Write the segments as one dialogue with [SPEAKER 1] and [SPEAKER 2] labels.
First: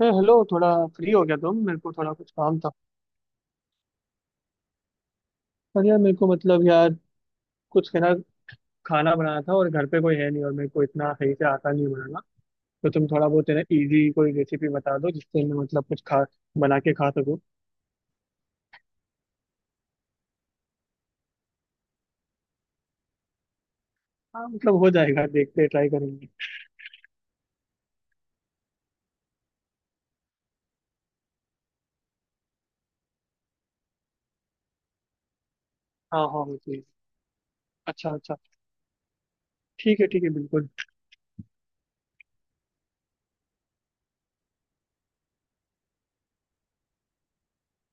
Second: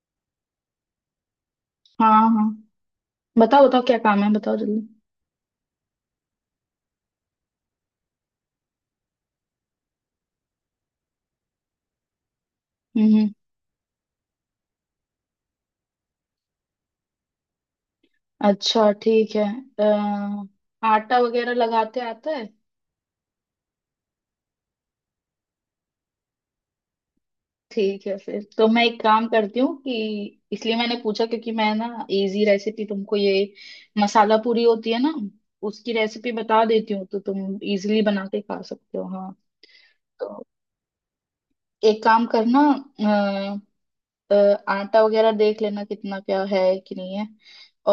[SPEAKER 1] अरे हेलो, थोड़ा फ्री हो गया? तुम मेरे को
[SPEAKER 2] हाँ।
[SPEAKER 1] थोड़ा कुछ
[SPEAKER 2] हाँ,
[SPEAKER 1] काम था।
[SPEAKER 2] बताओ बताओ क्या काम है, बताओ जल्दी।
[SPEAKER 1] पर यार, मेरे को मतलब यार, कुछ है ना, खाना बनाना था और घर पे कोई है नहीं और मेरे को इतना सही से आता नहीं बनाना। तो तुम
[SPEAKER 2] हम्म।
[SPEAKER 1] थोड़ा बहुत है ना, इजी कोई रेसिपी बता दो जिससे मैं मतलब कुछ खा बना के खा सकूँ।
[SPEAKER 2] अच्छा, ठीक है। आटा वगैरह लगाते आता है?
[SPEAKER 1] हाँ, मतलब हो जाएगा, देखते ट्राई करेंगे।
[SPEAKER 2] ठीक है, फिर तो मैं एक काम करती हूँ कि इसलिए मैंने पूछा, क्योंकि मैं ना, इजी रेसिपी तुमको ये मसाला पूरी होती है ना, उसकी
[SPEAKER 1] हाँ
[SPEAKER 2] रेसिपी
[SPEAKER 1] हाँ, वो
[SPEAKER 2] बता
[SPEAKER 1] चीज़।
[SPEAKER 2] देती हूँ, तो तुम इजीली
[SPEAKER 1] अच्छा
[SPEAKER 2] बना
[SPEAKER 1] अच्छा,
[SPEAKER 2] के खा सकते हो। हाँ।
[SPEAKER 1] ठीक है ठीक है,
[SPEAKER 2] तो
[SPEAKER 1] बिल्कुल।
[SPEAKER 2] एक काम करना। अ, आटा वगैरह देख लेना कितना क्या है, कि नहीं है।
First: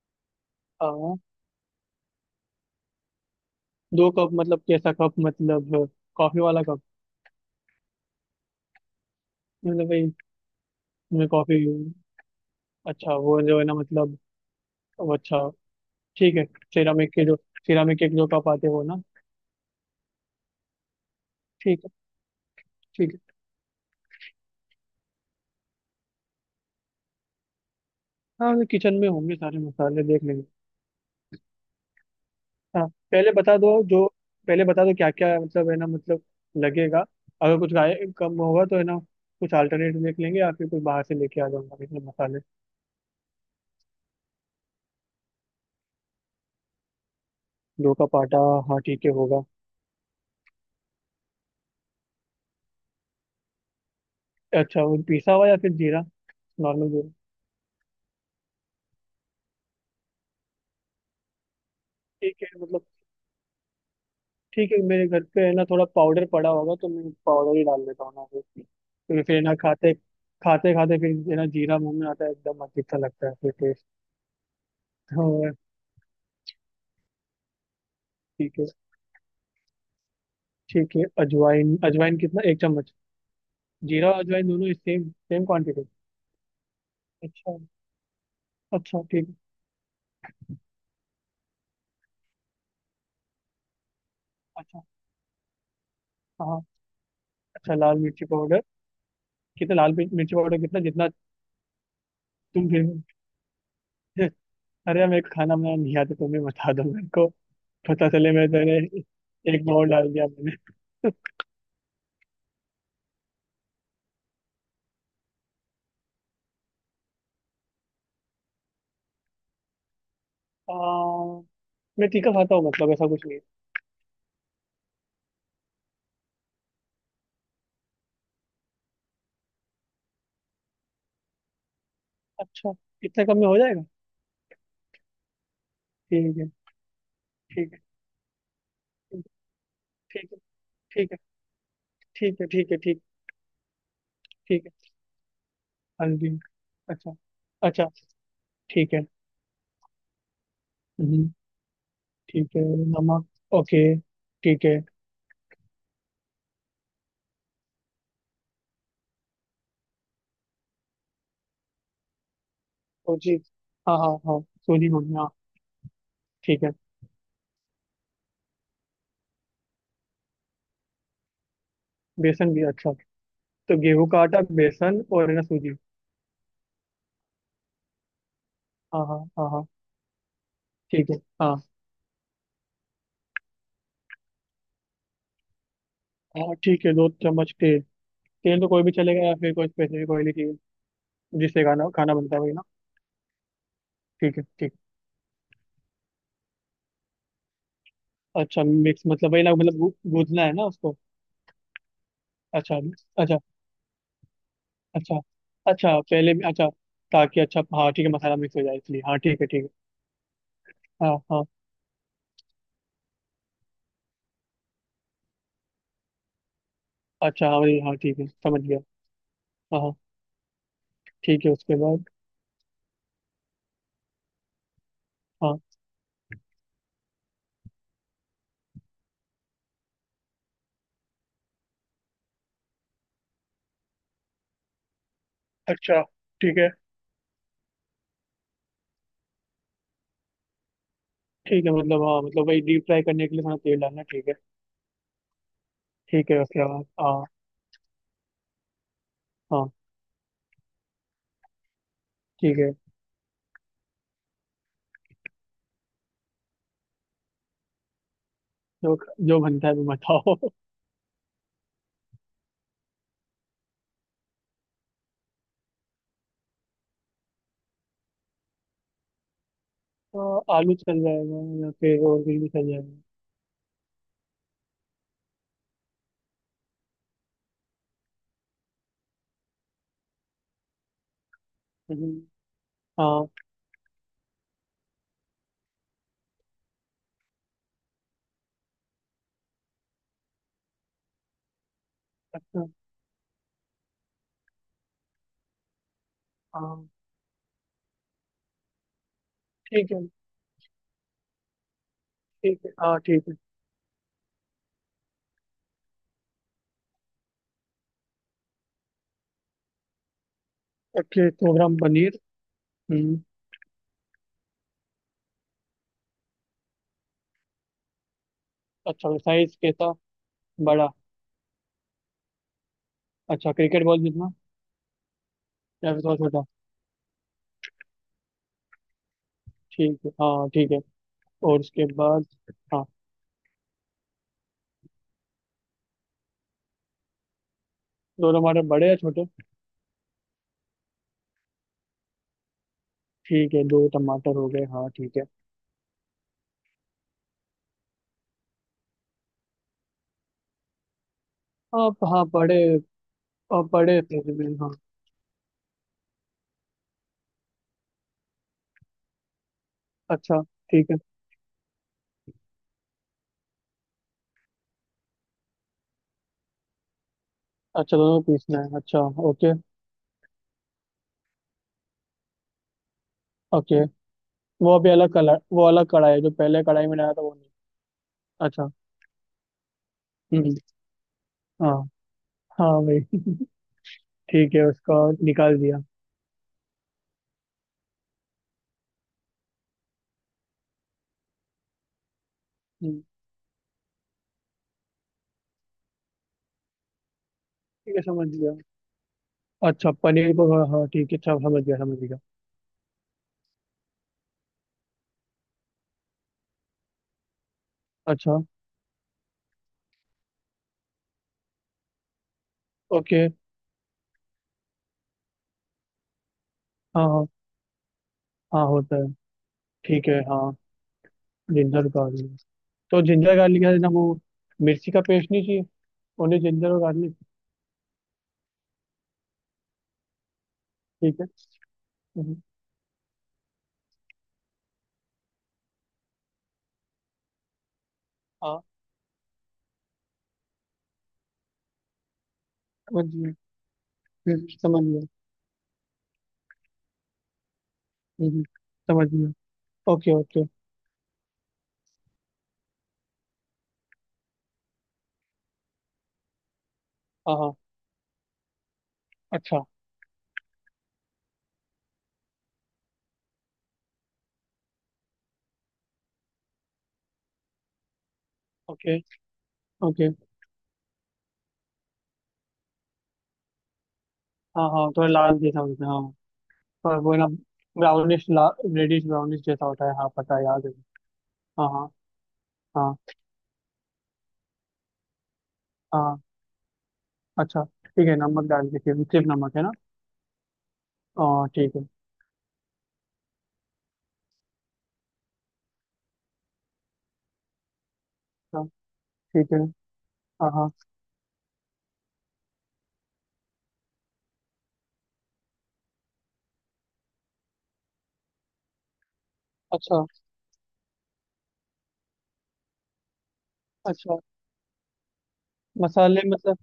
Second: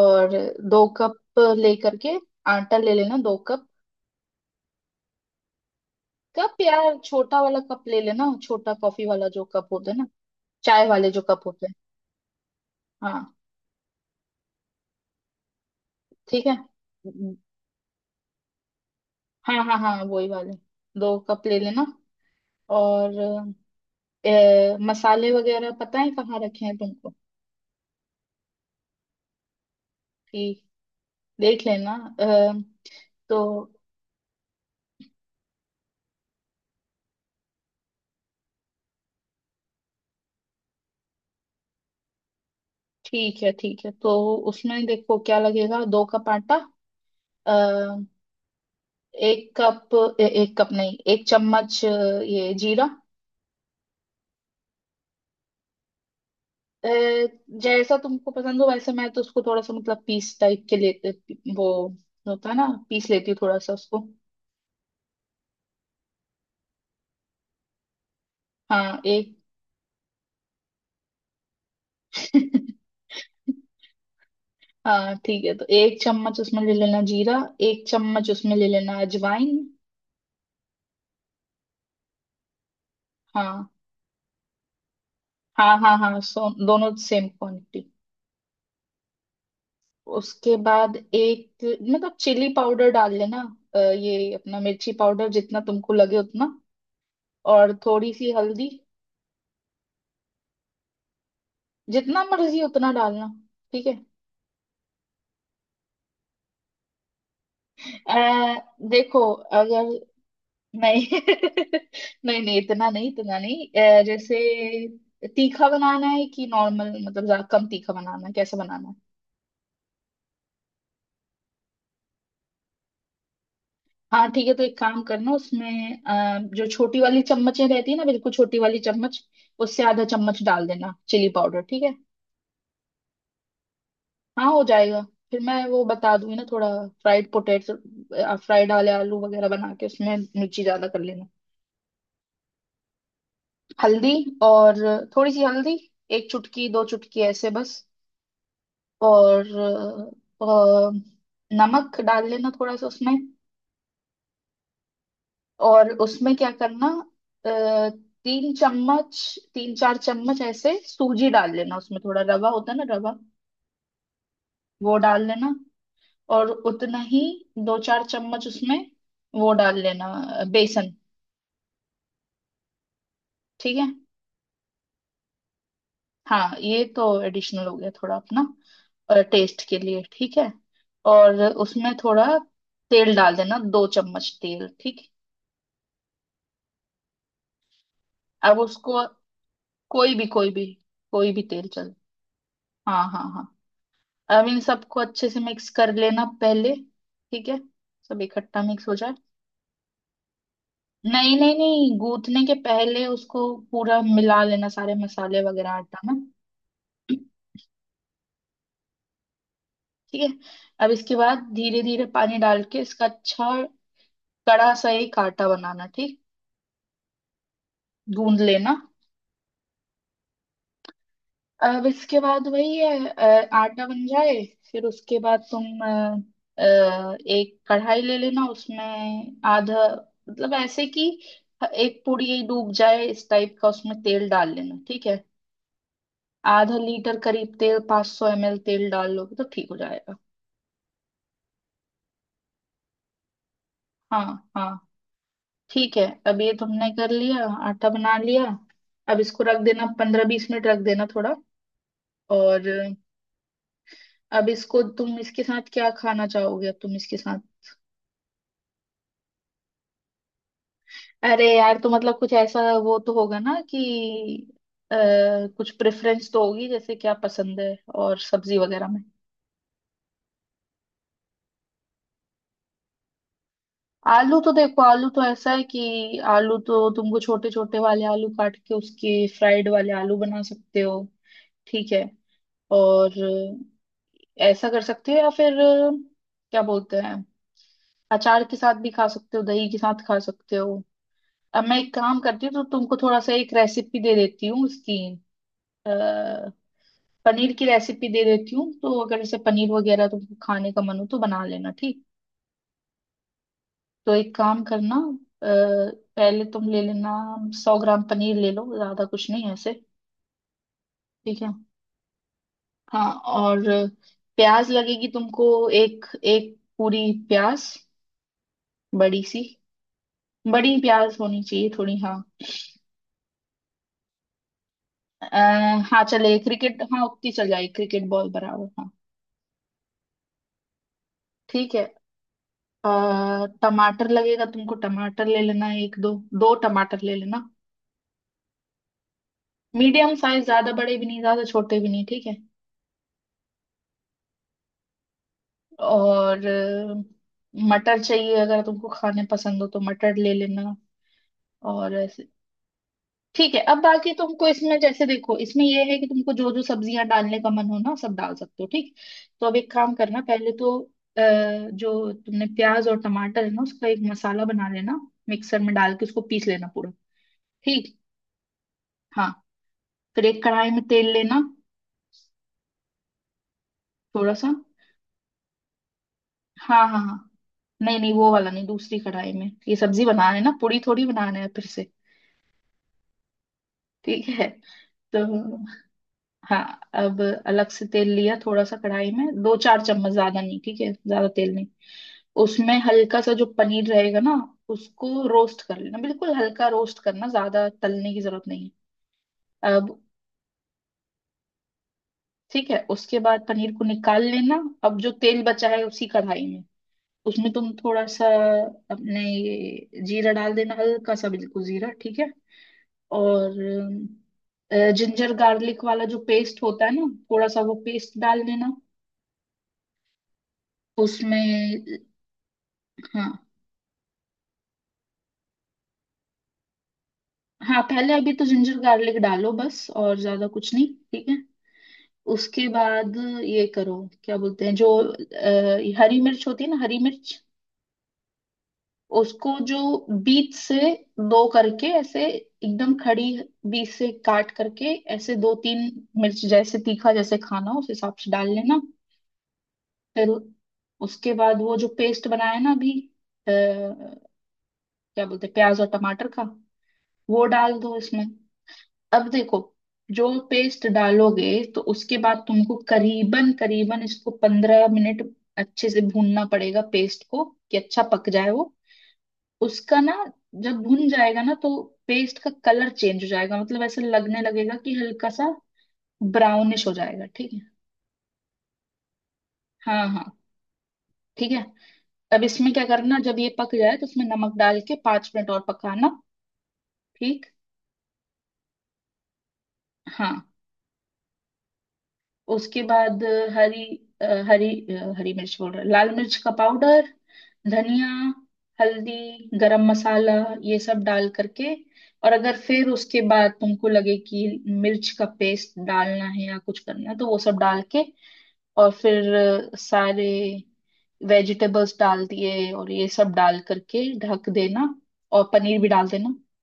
[SPEAKER 2] और दो
[SPEAKER 1] आ,
[SPEAKER 2] कप लेकर के आटा ले लेना, 2 कप।
[SPEAKER 1] दो कप मतलब कैसा कप? मतलब कॉफी
[SPEAKER 2] कप
[SPEAKER 1] वाला कप?
[SPEAKER 2] यार छोटा वाला कप ले लेना, छोटा कॉफी वाला जो कप
[SPEAKER 1] मतलब
[SPEAKER 2] होता है ना,
[SPEAKER 1] भाई
[SPEAKER 2] चाय वाले जो
[SPEAKER 1] मैं
[SPEAKER 2] कप
[SPEAKER 1] कॉफी,
[SPEAKER 2] होते हैं।
[SPEAKER 1] अच्छा
[SPEAKER 2] हाँ
[SPEAKER 1] वो जो है ना, मतलब वो, अच्छा ठीक है।
[SPEAKER 2] ठीक है।
[SPEAKER 1] सिरामिक के जो सिरामिक के जो कप आते हैं वो ना।
[SPEAKER 2] हाँ हाँ हाँ वही वाले। 2 कप ले
[SPEAKER 1] ठीक
[SPEAKER 2] लेना।
[SPEAKER 1] है। ठीक
[SPEAKER 2] और
[SPEAKER 1] है।
[SPEAKER 2] मसाले वगैरह पता है कहाँ रखे हैं तुमको?
[SPEAKER 1] हाँ, वो किचन में होंगे, सारे मसाले देख
[SPEAKER 2] कि
[SPEAKER 1] लेंगे।
[SPEAKER 2] देख लेना। अ,
[SPEAKER 1] हाँ, पहले
[SPEAKER 2] तो
[SPEAKER 1] बता दो जो, पहले बता दो क्या क्या मतलब है ना, मतलब लगेगा। अगर कुछ गाय कम होगा तो है ना, कुछ अल्टरनेट देख लेंगे या फिर कुछ बाहर से लेके आ जाऊंगा इसमें मसाले।
[SPEAKER 2] ठीक है, ठीक है। तो उसमें देखो क्या लगेगा। दो कप
[SPEAKER 1] दो
[SPEAKER 2] आटा
[SPEAKER 1] का पाटा, हाँ ठीक है
[SPEAKER 2] एक
[SPEAKER 1] होगा।
[SPEAKER 2] कप 1 कप नहीं, 1 चम्मच। ये जीरा।
[SPEAKER 1] अच्छा वो पिसा हुआ या फिर जीरा,
[SPEAKER 2] अ,
[SPEAKER 1] नॉर्मल जीरा?
[SPEAKER 2] जैसा तुमको पसंद हो वैसे। मैं तो उसको थोड़ा सा मतलब पीस टाइप के लेते वो
[SPEAKER 1] ठीक
[SPEAKER 2] होता
[SPEAKER 1] है
[SPEAKER 2] है ना,
[SPEAKER 1] मतलब।
[SPEAKER 2] पीस लेती हूँ थोड़ा सा उसको।
[SPEAKER 1] ठीक है, मेरे घर पे है ना, थोड़ा पाउडर पड़ा होगा तो मैं पाउडर ही डाल देता हूँ ना, फिर,
[SPEAKER 2] हाँ
[SPEAKER 1] क्योंकि
[SPEAKER 2] एक।
[SPEAKER 1] फिर है ना, खाते खाते खाते फिर है ना, जीरा मुंह में आता है, एकदम अजीब सा लगता है फिर टेस्ट।
[SPEAKER 2] हाँ
[SPEAKER 1] तो
[SPEAKER 2] ठीक है। तो 1 चम्मच उसमें ले लेना जीरा। 1 चम्मच उसमें
[SPEAKER 1] ठीक है।
[SPEAKER 2] ले लेना अजवाइन।
[SPEAKER 1] ठीक है, अजवाइन अजवाइन कितना? एक चम्मच?
[SPEAKER 2] हाँ
[SPEAKER 1] जीरा और अजवाइन दोनों सेम सेम
[SPEAKER 2] हाँ
[SPEAKER 1] क्वांटिटी?
[SPEAKER 2] हाँ हाँ, सो दोनों सेम
[SPEAKER 1] अच्छा,
[SPEAKER 2] क्वांटिटी।
[SPEAKER 1] अच्छा ठीक है।
[SPEAKER 2] उसके बाद एक मतलब चिली पाउडर डाल लेना। ये अपना
[SPEAKER 1] अच्छा,
[SPEAKER 2] मिर्ची पाउडर जितना तुमको लगे उतना।
[SPEAKER 1] हाँ।
[SPEAKER 2] और
[SPEAKER 1] अच्छा लाल
[SPEAKER 2] थोड़ी
[SPEAKER 1] मिर्ची
[SPEAKER 2] सी
[SPEAKER 1] पाउडर
[SPEAKER 2] हल्दी।
[SPEAKER 1] कितना? मिर्ची पाउडर कितना? जितना
[SPEAKER 2] जितना मर्जी
[SPEAKER 1] तुम फिर।
[SPEAKER 2] उतना डालना। ठीक है।
[SPEAKER 1] अरे यार, मेरे को खाना बनाना नहीं आता, तुम्हें बता दो मेरे को, पता
[SPEAKER 2] अ,
[SPEAKER 1] चले मैं तेरे
[SPEAKER 2] देखो
[SPEAKER 1] एक पाव
[SPEAKER 2] अगर,
[SPEAKER 1] डाल दिया मैंने।
[SPEAKER 2] नहीं नहीं नहीं, इतना नहीं, इतना नहीं। जैसे तीखा बनाना है कि नॉर्मल, मतलब ज्यादा कम तीखा बनाना है, कैसे बनाना है?
[SPEAKER 1] आ, मैं तीखा खाता हूँ, मतलब ऐसा कुछ नहीं।
[SPEAKER 2] हाँ ठीक है। तो एक काम करना, उसमें जो छोटी वाली चम्मचें रहती है ना, बिल्कुल छोटी वाली चम्मच उससे ½ चम्मच डाल देना चिली पाउडर। ठीक है।
[SPEAKER 1] अच्छा, इतने कम में हो जाएगा?
[SPEAKER 2] हाँ हो जाएगा। फिर मैं वो बता दूंगी
[SPEAKER 1] ठीक
[SPEAKER 2] ना,
[SPEAKER 1] है।
[SPEAKER 2] थोड़ा फ्राइड
[SPEAKER 1] ठीक
[SPEAKER 2] पोटेटो,
[SPEAKER 1] है
[SPEAKER 2] फ्राइड वाले आलू वगैरह बना के उसमें
[SPEAKER 1] ठीक है
[SPEAKER 2] मिर्ची ज्यादा कर
[SPEAKER 1] ठीक है।
[SPEAKER 2] लेना।
[SPEAKER 1] ठीक है ठीक है ठीक है ठीक है।
[SPEAKER 2] हल्दी।
[SPEAKER 1] ठीक है।
[SPEAKER 2] और थोड़ी सी हल्दी। एक
[SPEAKER 1] हल्दी।
[SPEAKER 2] चुटकी, दो
[SPEAKER 1] अच्छा,
[SPEAKER 2] चुटकी, ऐसे बस।
[SPEAKER 1] अच्छा। ठीक है।
[SPEAKER 2] और
[SPEAKER 1] हम्म।
[SPEAKER 2] नमक डाल
[SPEAKER 1] ठीक
[SPEAKER 2] लेना
[SPEAKER 1] है।
[SPEAKER 2] थोड़ा सा उसमें।
[SPEAKER 1] नमक, ओके, ठीक है।
[SPEAKER 2] और उसमें क्या करना। अ, 3 चम्मच, 3-4 चम्मच ऐसे सूजी डाल लेना। उसमें थोड़ा रवा होता है ना, रवा
[SPEAKER 1] सूजी, हाँ हाँ हाँ सूजी
[SPEAKER 2] वो
[SPEAKER 1] बोलिए
[SPEAKER 2] डाल
[SPEAKER 1] हाँ।
[SPEAKER 2] लेना। और
[SPEAKER 1] ठीक है।
[SPEAKER 2] उतना ही, 2-4 चम्मच उसमें वो डाल लेना। बेसन।
[SPEAKER 1] बेसन भी, अच्छा।
[SPEAKER 2] ठीक
[SPEAKER 1] तो
[SPEAKER 2] है।
[SPEAKER 1] गेहूं का आटा, बेसन और है ना, सूजी।
[SPEAKER 2] हाँ, ये तो एडिशनल हो गया, थोड़ा अपना
[SPEAKER 1] हाँ हाँ हाँ
[SPEAKER 2] टेस्ट
[SPEAKER 1] हाँ।
[SPEAKER 2] के लिए। ठीक है।
[SPEAKER 1] ठीक है।
[SPEAKER 2] और
[SPEAKER 1] हाँ।
[SPEAKER 2] उसमें थोड़ा तेल डाल देना, 2 चम्मच तेल। ठीक।
[SPEAKER 1] हाँ, ठीक है, दो चम्मच तेल।
[SPEAKER 2] अब
[SPEAKER 1] तेल तो कोई भी
[SPEAKER 2] उसको,
[SPEAKER 1] चलेगा या फिर कोई स्पेसिफिक
[SPEAKER 2] कोई भी,
[SPEAKER 1] ऑयल
[SPEAKER 2] कोई
[SPEAKER 1] चाहिए?
[SPEAKER 2] भी, कोई भी
[SPEAKER 1] जिससे
[SPEAKER 2] तेल
[SPEAKER 1] खाना
[SPEAKER 2] चल।
[SPEAKER 1] खाना बनता है वही ना?
[SPEAKER 2] हाँ हाँ हाँ।
[SPEAKER 1] ठीक है,
[SPEAKER 2] अब इन
[SPEAKER 1] ठीक।
[SPEAKER 2] सबको अच्छे से मिक्स कर लेना पहले। ठीक है। सब इकट्ठा
[SPEAKER 1] अच्छा
[SPEAKER 2] मिक्स हो
[SPEAKER 1] मिक्स
[SPEAKER 2] जाए।
[SPEAKER 1] मतलब वही ना, मतलब गूंथना है ना उसको?
[SPEAKER 2] नहीं नहीं नहीं, गूथने के
[SPEAKER 1] अच्छा।
[SPEAKER 2] पहले
[SPEAKER 1] अच्छा।
[SPEAKER 2] उसको पूरा मिला लेना, सारे
[SPEAKER 1] अच्छा,
[SPEAKER 2] मसाले वगैरह
[SPEAKER 1] अच्छा,
[SPEAKER 2] आटा में।
[SPEAKER 1] पहले भी, अच्छा। ताकि, अच्छा हाँ ठीक है, मसाला मिक्स हो जाए इसलिए, हाँ ठीक है ठीक है।
[SPEAKER 2] ठीक है। अब
[SPEAKER 1] हाँ
[SPEAKER 2] इसके बाद
[SPEAKER 1] हाँ।
[SPEAKER 2] धीरे धीरे पानी डाल के इसका अच्छा कड़ा सा एक आटा बनाना। ठीक।
[SPEAKER 1] अच्छा हाँ, वही, हाँ ठीक है,
[SPEAKER 2] गूंद
[SPEAKER 1] समझ
[SPEAKER 2] लेना।
[SPEAKER 1] गया। हाँ हाँ। ठीक है, उसके
[SPEAKER 2] अब
[SPEAKER 1] बाद।
[SPEAKER 2] इसके बाद वही है, आटा बन जाए फिर उसके बाद
[SPEAKER 1] हाँ,
[SPEAKER 2] तुम, एक कढ़ाई ले लेना। उसमें आधा, मतलब ऐसे कि एक पूरी डूब जाए इस टाइप का उसमें तेल डाल लेना। ठीक है।
[SPEAKER 1] अच्छा। ठीक है।
[SPEAKER 2] ½ लीटर करीब तेल, 500 सौ एम एल तेल डाल लोगे तो ठीक हो जाएगा।
[SPEAKER 1] ठीक है मतलब, हाँ मतलब वही, डीप फ्राई करने के लिए थोड़ा तेल डालना,
[SPEAKER 2] हाँ
[SPEAKER 1] ठीक है।
[SPEAKER 2] हाँ ठीक है।
[SPEAKER 1] ठीक है
[SPEAKER 2] अब ये
[SPEAKER 1] उसके बाद,
[SPEAKER 2] तुमने कर
[SPEAKER 1] हाँ।
[SPEAKER 2] लिया, आटा बना लिया। अब इसको रख
[SPEAKER 1] हाँ,
[SPEAKER 2] देना, 15-20 मिनट रख देना थोड़ा।
[SPEAKER 1] ठीक है।
[SPEAKER 2] और अब इसको तुम इसके साथ क्या खाना चाहोगे? अब तुम इसके साथ,
[SPEAKER 1] जो, जो बनता है वो बताओ।
[SPEAKER 2] अरे यार, तो मतलब कुछ ऐसा वो तो होगा ना कि, आ, कुछ प्रेफरेंस तो होगी, जैसे क्या पसंद है और सब्जी वगैरह में।
[SPEAKER 1] हाँ, आलू चल जाएगा या फिर और कुछ भी चल जाएगा।
[SPEAKER 2] आलू तो देखो, आलू तो ऐसा है कि आलू तो तुमको छोटे छोटे वाले आलू काट के उसके फ्राइड वाले आलू बना सकते हो। ठीक है।
[SPEAKER 1] हम्म,
[SPEAKER 2] और
[SPEAKER 1] हाँ।
[SPEAKER 2] ऐसा कर सकते हो, या फिर क्या बोलते हैं, अचार के साथ भी खा सकते हो, दही के साथ खा सकते हो। अब मैं एक काम करती हूँ, तो
[SPEAKER 1] अच्छा,
[SPEAKER 2] तुमको थोड़ा सा एक रेसिपी दे देती हूँ इसकी।
[SPEAKER 1] हाँ।
[SPEAKER 2] पनीर की रेसिपी दे देती हूँ, तो अगर जैसे पनीर
[SPEAKER 1] ठीक है,
[SPEAKER 2] वगैरह तुमको खाने का मन हो तो बना लेना। ठीक।
[SPEAKER 1] ठीक है, हाँ ठीक है।
[SPEAKER 2] तो एक काम करना। अ, पहले तुम ले लेना 100 ग्राम पनीर, ले लो। ज्यादा कुछ नहीं है ऐसे।
[SPEAKER 1] ओके,
[SPEAKER 2] ठीक है।
[SPEAKER 1] सौ ग्राम पनीर।
[SPEAKER 2] हाँ
[SPEAKER 1] हम्म।
[SPEAKER 2] और प्याज लगेगी तुमको, एक एक पूरी प्याज।
[SPEAKER 1] अच्छा,
[SPEAKER 2] बड़ी सी,
[SPEAKER 1] साइज कैसा?
[SPEAKER 2] बड़ी
[SPEAKER 1] बड़ा?
[SPEAKER 2] प्याज होनी चाहिए थोड़ी। हाँ।
[SPEAKER 1] अच्छा क्रिकेट बॉल जितना
[SPEAKER 2] अ,
[SPEAKER 1] या
[SPEAKER 2] हाँ
[SPEAKER 1] फिर थोड़ा
[SPEAKER 2] चले
[SPEAKER 1] छोटा?
[SPEAKER 2] क्रिकेट, हाँ उतनी चल जाएगी, क्रिकेट बॉल बराबर। हाँ
[SPEAKER 1] ठीक है, हाँ ठीक है। और
[SPEAKER 2] ठीक
[SPEAKER 1] उसके
[SPEAKER 2] है।
[SPEAKER 1] बाद? हाँ।
[SPEAKER 2] टमाटर लगेगा तुमको, टमाटर ले लेना एक दो, दो टमाटर ले लेना।
[SPEAKER 1] दो टमाटर, बड़े या छोटे?
[SPEAKER 2] मीडियम साइज, ज्यादा बड़े भी नहीं, ज्यादा छोटे भी नहीं। ठीक है।
[SPEAKER 1] ठीक है, दो टमाटर हो गए, हाँ ठीक है।
[SPEAKER 2] और मटर चाहिए अगर तुमको खाने पसंद हो तो मटर ले लेना। और
[SPEAKER 1] आप हाँ,
[SPEAKER 2] ऐसे,
[SPEAKER 1] बड़े।
[SPEAKER 2] ठीक है।
[SPEAKER 1] आप
[SPEAKER 2] अब
[SPEAKER 1] बड़े
[SPEAKER 2] बाकी
[SPEAKER 1] थे
[SPEAKER 2] तुमको
[SPEAKER 1] जमीन हाँ।
[SPEAKER 2] इसमें, जैसे देखो इसमें ये है कि तुमको जो जो सब्जियां डालने का मन हो ना, सब डाल सकते हो। ठीक। तो अब एक काम करना,
[SPEAKER 1] अच्छा,
[SPEAKER 2] पहले तो
[SPEAKER 1] ठीक है।
[SPEAKER 2] जो तुमने प्याज और टमाटर है ना, उसका एक मसाला बना लेना। मिक्सर में डाल के उसको पीस लेना पूरा।
[SPEAKER 1] अच्छा,
[SPEAKER 2] ठीक।
[SPEAKER 1] दोनों को पीसना है? अच्छा,
[SPEAKER 2] हाँ।
[SPEAKER 1] ओके।
[SPEAKER 2] फिर एक कढ़ाई में तेल लेना,
[SPEAKER 1] ओके।
[SPEAKER 2] थोड़ा सा।
[SPEAKER 1] वो अभी अलग कलर, वो अलग कढ़ाई है? जो पहले
[SPEAKER 2] हाँ
[SPEAKER 1] कढ़ाई में
[SPEAKER 2] हाँ
[SPEAKER 1] लाया था
[SPEAKER 2] हाँ।
[SPEAKER 1] वो नहीं?
[SPEAKER 2] नहीं नहीं, वो वाला नहीं,
[SPEAKER 1] अच्छा।
[SPEAKER 2] दूसरी कढ़ाई में ये सब्जी बनाना है ना,
[SPEAKER 1] हम्म।
[SPEAKER 2] पूड़ी थोड़ी बनाना है फिर
[SPEAKER 1] हाँ।
[SPEAKER 2] से।
[SPEAKER 1] हाँ भाई।
[SPEAKER 2] ठीक है।
[SPEAKER 1] ठीक है, उसका
[SPEAKER 2] तो
[SPEAKER 1] निकाल दिया।
[SPEAKER 2] हाँ, अब अलग से तेल लिया थोड़ा सा कढ़ाई में, 2-4 चम्मच, ज्यादा नहीं। ठीक है, ज्यादा तेल नहीं। उसमें
[SPEAKER 1] हम्म।
[SPEAKER 2] हल्का सा जो पनीर रहेगा ना, उसको रोस्ट कर लेना, बिल्कुल हल्का रोस्ट करना, ज्यादा
[SPEAKER 1] ठीक है,
[SPEAKER 2] तलने की
[SPEAKER 1] समझ
[SPEAKER 2] जरूरत
[SPEAKER 1] गया।
[SPEAKER 2] नहीं है।
[SPEAKER 1] अच्छा
[SPEAKER 2] अब
[SPEAKER 1] पनीर को, हाँ हाँ, ठीक है, अच्छा समझ गया समझ गया।
[SPEAKER 2] ठीक है, उसके बाद पनीर को निकाल लेना। अब जो तेल बचा है उसी कढ़ाई में, उसमें तुम थोड़ा सा
[SPEAKER 1] अच्छा,
[SPEAKER 2] अपने ये जीरा डाल देना, हल्का सा बिल्कुल जीरा। ठीक है।
[SPEAKER 1] ओके।
[SPEAKER 2] और जिंजर गार्लिक वाला जो पेस्ट होता है
[SPEAKER 1] हाँ
[SPEAKER 2] ना,
[SPEAKER 1] हाँ,
[SPEAKER 2] थोड़ा सा वो पेस्ट डाल
[SPEAKER 1] हाँ
[SPEAKER 2] देना
[SPEAKER 1] होता है। ठीक है, हाँ।
[SPEAKER 2] उसमें।
[SPEAKER 1] जिंजर गार्लिक, तो जिंजर
[SPEAKER 2] हाँ
[SPEAKER 1] गार्लिक है ना वो, मिर्ची का पेस्ट नहीं चाहिए? ओनली जिंजर और गार्लिक?
[SPEAKER 2] हाँ, पहले अभी तो जिंजर गार्लिक डालो बस, और ज्यादा कुछ नहीं।
[SPEAKER 1] ठीक है।
[SPEAKER 2] ठीक है।
[SPEAKER 1] हम्म,
[SPEAKER 2] उसके बाद ये करो, क्या बोलते हैं, जो हरी मिर्च होती है ना, हरी मिर्च
[SPEAKER 1] हाँ,
[SPEAKER 2] उसको जो बीच से दो करके ऐसे एकदम
[SPEAKER 1] समझ
[SPEAKER 2] खड़ी,
[SPEAKER 1] गया।
[SPEAKER 2] बीच से काट
[SPEAKER 1] समझ
[SPEAKER 2] करके
[SPEAKER 1] गया।
[SPEAKER 2] ऐसे दो तीन मिर्च, जैसे तीखा जैसे खाना हो, उस हिसाब से
[SPEAKER 1] हम्म,
[SPEAKER 2] डाल लेना।
[SPEAKER 1] समझ गया। ओके
[SPEAKER 2] फिर
[SPEAKER 1] ओके।
[SPEAKER 2] उसके बाद वो जो पेस्ट बनाया ना अभी, क्या बोलते हैं, प्याज और टमाटर का,
[SPEAKER 1] हाँ
[SPEAKER 2] वो
[SPEAKER 1] हाँ।
[SPEAKER 2] डाल दो इसमें। अब देखो,
[SPEAKER 1] अच्छा।
[SPEAKER 2] जो पेस्ट डालोगे तो उसके बाद तुमको करीबन करीबन इसको 15 मिनट अच्छे से भूनना पड़ेगा पेस्ट को, कि अच्छा पक जाए वो।
[SPEAKER 1] ओके
[SPEAKER 2] उसका
[SPEAKER 1] ओके।
[SPEAKER 2] ना जब भुन जाएगा ना, तो पेस्ट का कलर चेंज हो जाएगा, मतलब ऐसे लगने
[SPEAKER 1] हाँ
[SPEAKER 2] लगेगा
[SPEAKER 1] हाँ,
[SPEAKER 2] कि
[SPEAKER 1] थोड़ा
[SPEAKER 2] हल्का
[SPEAKER 1] लाल
[SPEAKER 2] सा
[SPEAKER 1] जैसा होता है हाँ।
[SPEAKER 2] ब्राउनिश हो
[SPEAKER 1] पर वो ना
[SPEAKER 2] जाएगा। ठीक है।
[SPEAKER 1] ब्राउनिश, रेडिश ब्राउनिश जैसा होता है,
[SPEAKER 2] हाँ
[SPEAKER 1] हाँ
[SPEAKER 2] हाँ
[SPEAKER 1] पता है, याद है।
[SPEAKER 2] ठीक है।
[SPEAKER 1] हाँ हाँ।
[SPEAKER 2] अब इसमें क्या
[SPEAKER 1] हाँ
[SPEAKER 2] करना, जब ये पक जाए तो इसमें नमक डाल के 5 मिनट और पकाना।
[SPEAKER 1] हाँ।
[SPEAKER 2] ठीक।
[SPEAKER 1] अच्छा ठीक है, नमक डाल दीजिए, सिर्फ नमक है ना?
[SPEAKER 2] हाँ
[SPEAKER 1] हाँ ठीक है।
[SPEAKER 2] उसके बाद अ, हरी हरी मिर्च बोल रहा, लाल मिर्च का पाउडर, धनिया,
[SPEAKER 1] हाँ। ठीक
[SPEAKER 2] हल्दी,
[SPEAKER 1] है।
[SPEAKER 2] गरम मसाला,
[SPEAKER 1] हाँ हाँ।
[SPEAKER 2] ये सब डाल करके। और अगर फिर उसके बाद तुमको लगे कि मिर्च का पेस्ट डालना है या कुछ करना है तो वो सब डाल के, और फिर
[SPEAKER 1] अच्छा,
[SPEAKER 2] सारे वेजिटेबल्स डाल दिए, और ये सब डाल करके
[SPEAKER 1] अच्छा।
[SPEAKER 2] ढक देना और पनीर भी डाल
[SPEAKER 1] मसाले
[SPEAKER 2] देना।
[SPEAKER 1] मतलब,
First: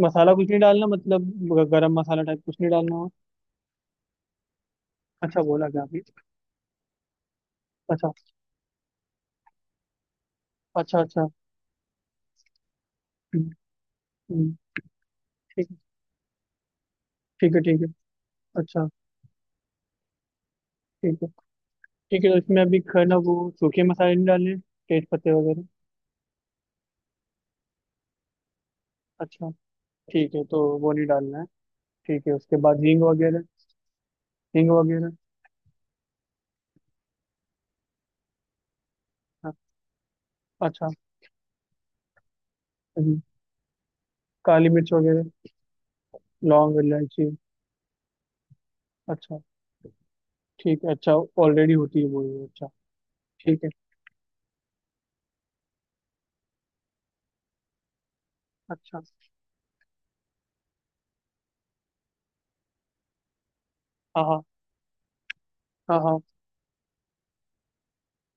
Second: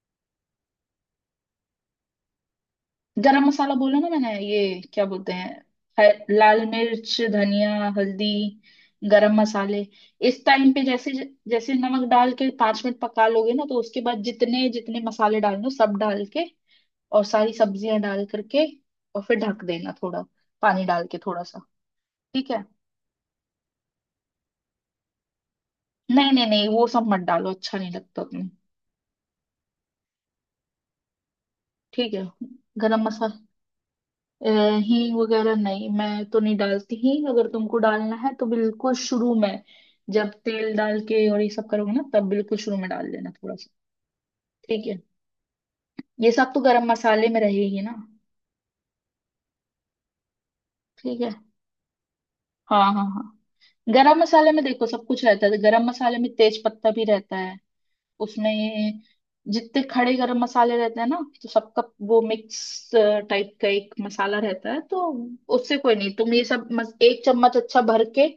[SPEAKER 1] मसाला कुछ नहीं डालना, मतलब गरम मसाला टाइप कुछ नहीं डालना हो?
[SPEAKER 2] गरम मसाला बोला ना मैंने, ये क्या बोलते
[SPEAKER 1] अच्छा
[SPEAKER 2] हैं,
[SPEAKER 1] बोला क्या अभी?
[SPEAKER 2] लाल मिर्च, धनिया,
[SPEAKER 1] अच्छा।
[SPEAKER 2] हल्दी, गरम मसाले इस टाइम पे।
[SPEAKER 1] अच्छा,
[SPEAKER 2] जैसे,
[SPEAKER 1] अच्छा।
[SPEAKER 2] जैसे नमक डाल के पांच मिनट पका
[SPEAKER 1] हम्म,
[SPEAKER 2] लोगे ना, तो उसके बाद
[SPEAKER 1] हम्म,
[SPEAKER 2] जितने जितने मसाले डालने हो,
[SPEAKER 1] ठीक है।
[SPEAKER 2] सब डाल के और सारी
[SPEAKER 1] ठीक है ठीक है।
[SPEAKER 2] सब्जियां डाल करके,
[SPEAKER 1] अच्छा।
[SPEAKER 2] और फिर ढक देना थोड़ा, पानी डाल के
[SPEAKER 1] ठीक है।
[SPEAKER 2] थोड़ा सा।
[SPEAKER 1] ठीक है, तो
[SPEAKER 2] ठीक
[SPEAKER 1] इसमें
[SPEAKER 2] है।
[SPEAKER 1] अभी खाना वो सूखे मसाले नहीं डालने, तेज पत्ते वगैरह?
[SPEAKER 2] नहीं नहीं नहीं, वो सब मत डालो, अच्छा नहीं लगता तुम्हें।
[SPEAKER 1] अच्छा, ठीक है, तो वो नहीं डालना है।
[SPEAKER 2] ठीक है।
[SPEAKER 1] ठीक है, उसके बाद
[SPEAKER 2] गरम
[SPEAKER 1] हींग
[SPEAKER 2] मसाला।
[SPEAKER 1] वगैरह?
[SPEAKER 2] अ,
[SPEAKER 1] हींग वगैरह।
[SPEAKER 2] हींग वगैरह नहीं, मैं तो नहीं डालती हींग। अगर तुमको डालना है तो बिल्कुल शुरू
[SPEAKER 1] हाँ,
[SPEAKER 2] में, जब तेल
[SPEAKER 1] अच्छा।
[SPEAKER 2] डाल के और ये सब करोगे ना, तब बिल्कुल शुरू में डाल
[SPEAKER 1] हम्म,
[SPEAKER 2] देना थोड़ा सा।
[SPEAKER 1] काली
[SPEAKER 2] ठीक
[SPEAKER 1] मिर्च
[SPEAKER 2] है।
[SPEAKER 1] वगैरह,
[SPEAKER 2] ये सब तो
[SPEAKER 1] लौंग
[SPEAKER 2] गरम मसाले
[SPEAKER 1] इलायची?
[SPEAKER 2] में रहेगी ना।
[SPEAKER 1] अच्छा, ठीक है, अच्छा।
[SPEAKER 2] ठीक है।
[SPEAKER 1] ऑलरेडी होती है वो ही, अच्छा।
[SPEAKER 2] हाँ हाँ हाँ।
[SPEAKER 1] ठीक है।
[SPEAKER 2] गरम मसाले में देखो सब कुछ रहता है, गरम मसाले में तेज पत्ता भी रहता है उसमें।
[SPEAKER 1] अच्छा।
[SPEAKER 2] जितने खड़े गरम मसाले रहते हैं ना, तो सबका वो मिक्स टाइप का एक
[SPEAKER 1] हाँ
[SPEAKER 2] मसाला
[SPEAKER 1] हाँ।
[SPEAKER 2] रहता है। तो उससे कोई
[SPEAKER 1] हाँ
[SPEAKER 2] नहीं,
[SPEAKER 1] हाँ।
[SPEAKER 2] तुम ये सब 1 चम्मच अच्छा भर के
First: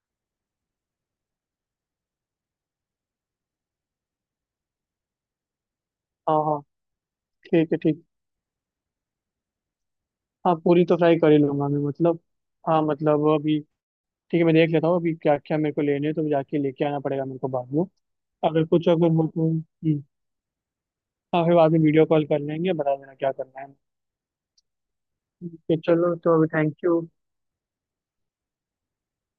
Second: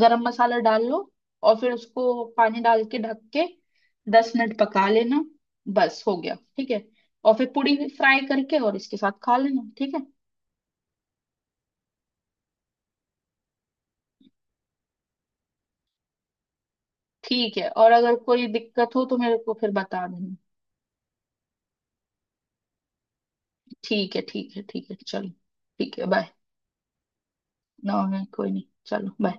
[SPEAKER 2] गरम मसाला डाल लो। और फिर उसको पानी डाल के, ढक के, 10 मिनट पका लेना। बस, हो गया।
[SPEAKER 1] हाँ हाँ।
[SPEAKER 2] ठीक है। और फिर
[SPEAKER 1] ठीक
[SPEAKER 2] पूरी
[SPEAKER 1] है, ठीक।
[SPEAKER 2] फ्राई करके और इसके साथ खा लेना। ठीक है।
[SPEAKER 1] हाँ पूरी तो फ्राई कर ही लूंगा मैं, मतलब हाँ मतलब अभी। ठीक है, मैं देख लेता हूँ अभी क्या क्या मेरे को लेने हैं, तो जाके लेके आना पड़ेगा मेरे को
[SPEAKER 2] ठीक है,
[SPEAKER 1] बाद में।
[SPEAKER 2] और अगर कोई
[SPEAKER 1] अगर कुछ,
[SPEAKER 2] दिक्कत हो
[SPEAKER 1] अगर
[SPEAKER 2] तो
[SPEAKER 1] हो
[SPEAKER 2] मेरे
[SPEAKER 1] तो,
[SPEAKER 2] को फिर बता देना।
[SPEAKER 1] हाँ, फिर बाद में वीडियो कॉल कर लेंगे, बता देना क्या करना है।
[SPEAKER 2] ठीक है, ठीक है, ठीक है, चलो।
[SPEAKER 1] ठीक है,
[SPEAKER 2] ठीक है,
[SPEAKER 1] चलो
[SPEAKER 2] बाय।
[SPEAKER 1] तो अभी, थैंक यू।
[SPEAKER 2] ना, कोई नहीं, चलो बाय।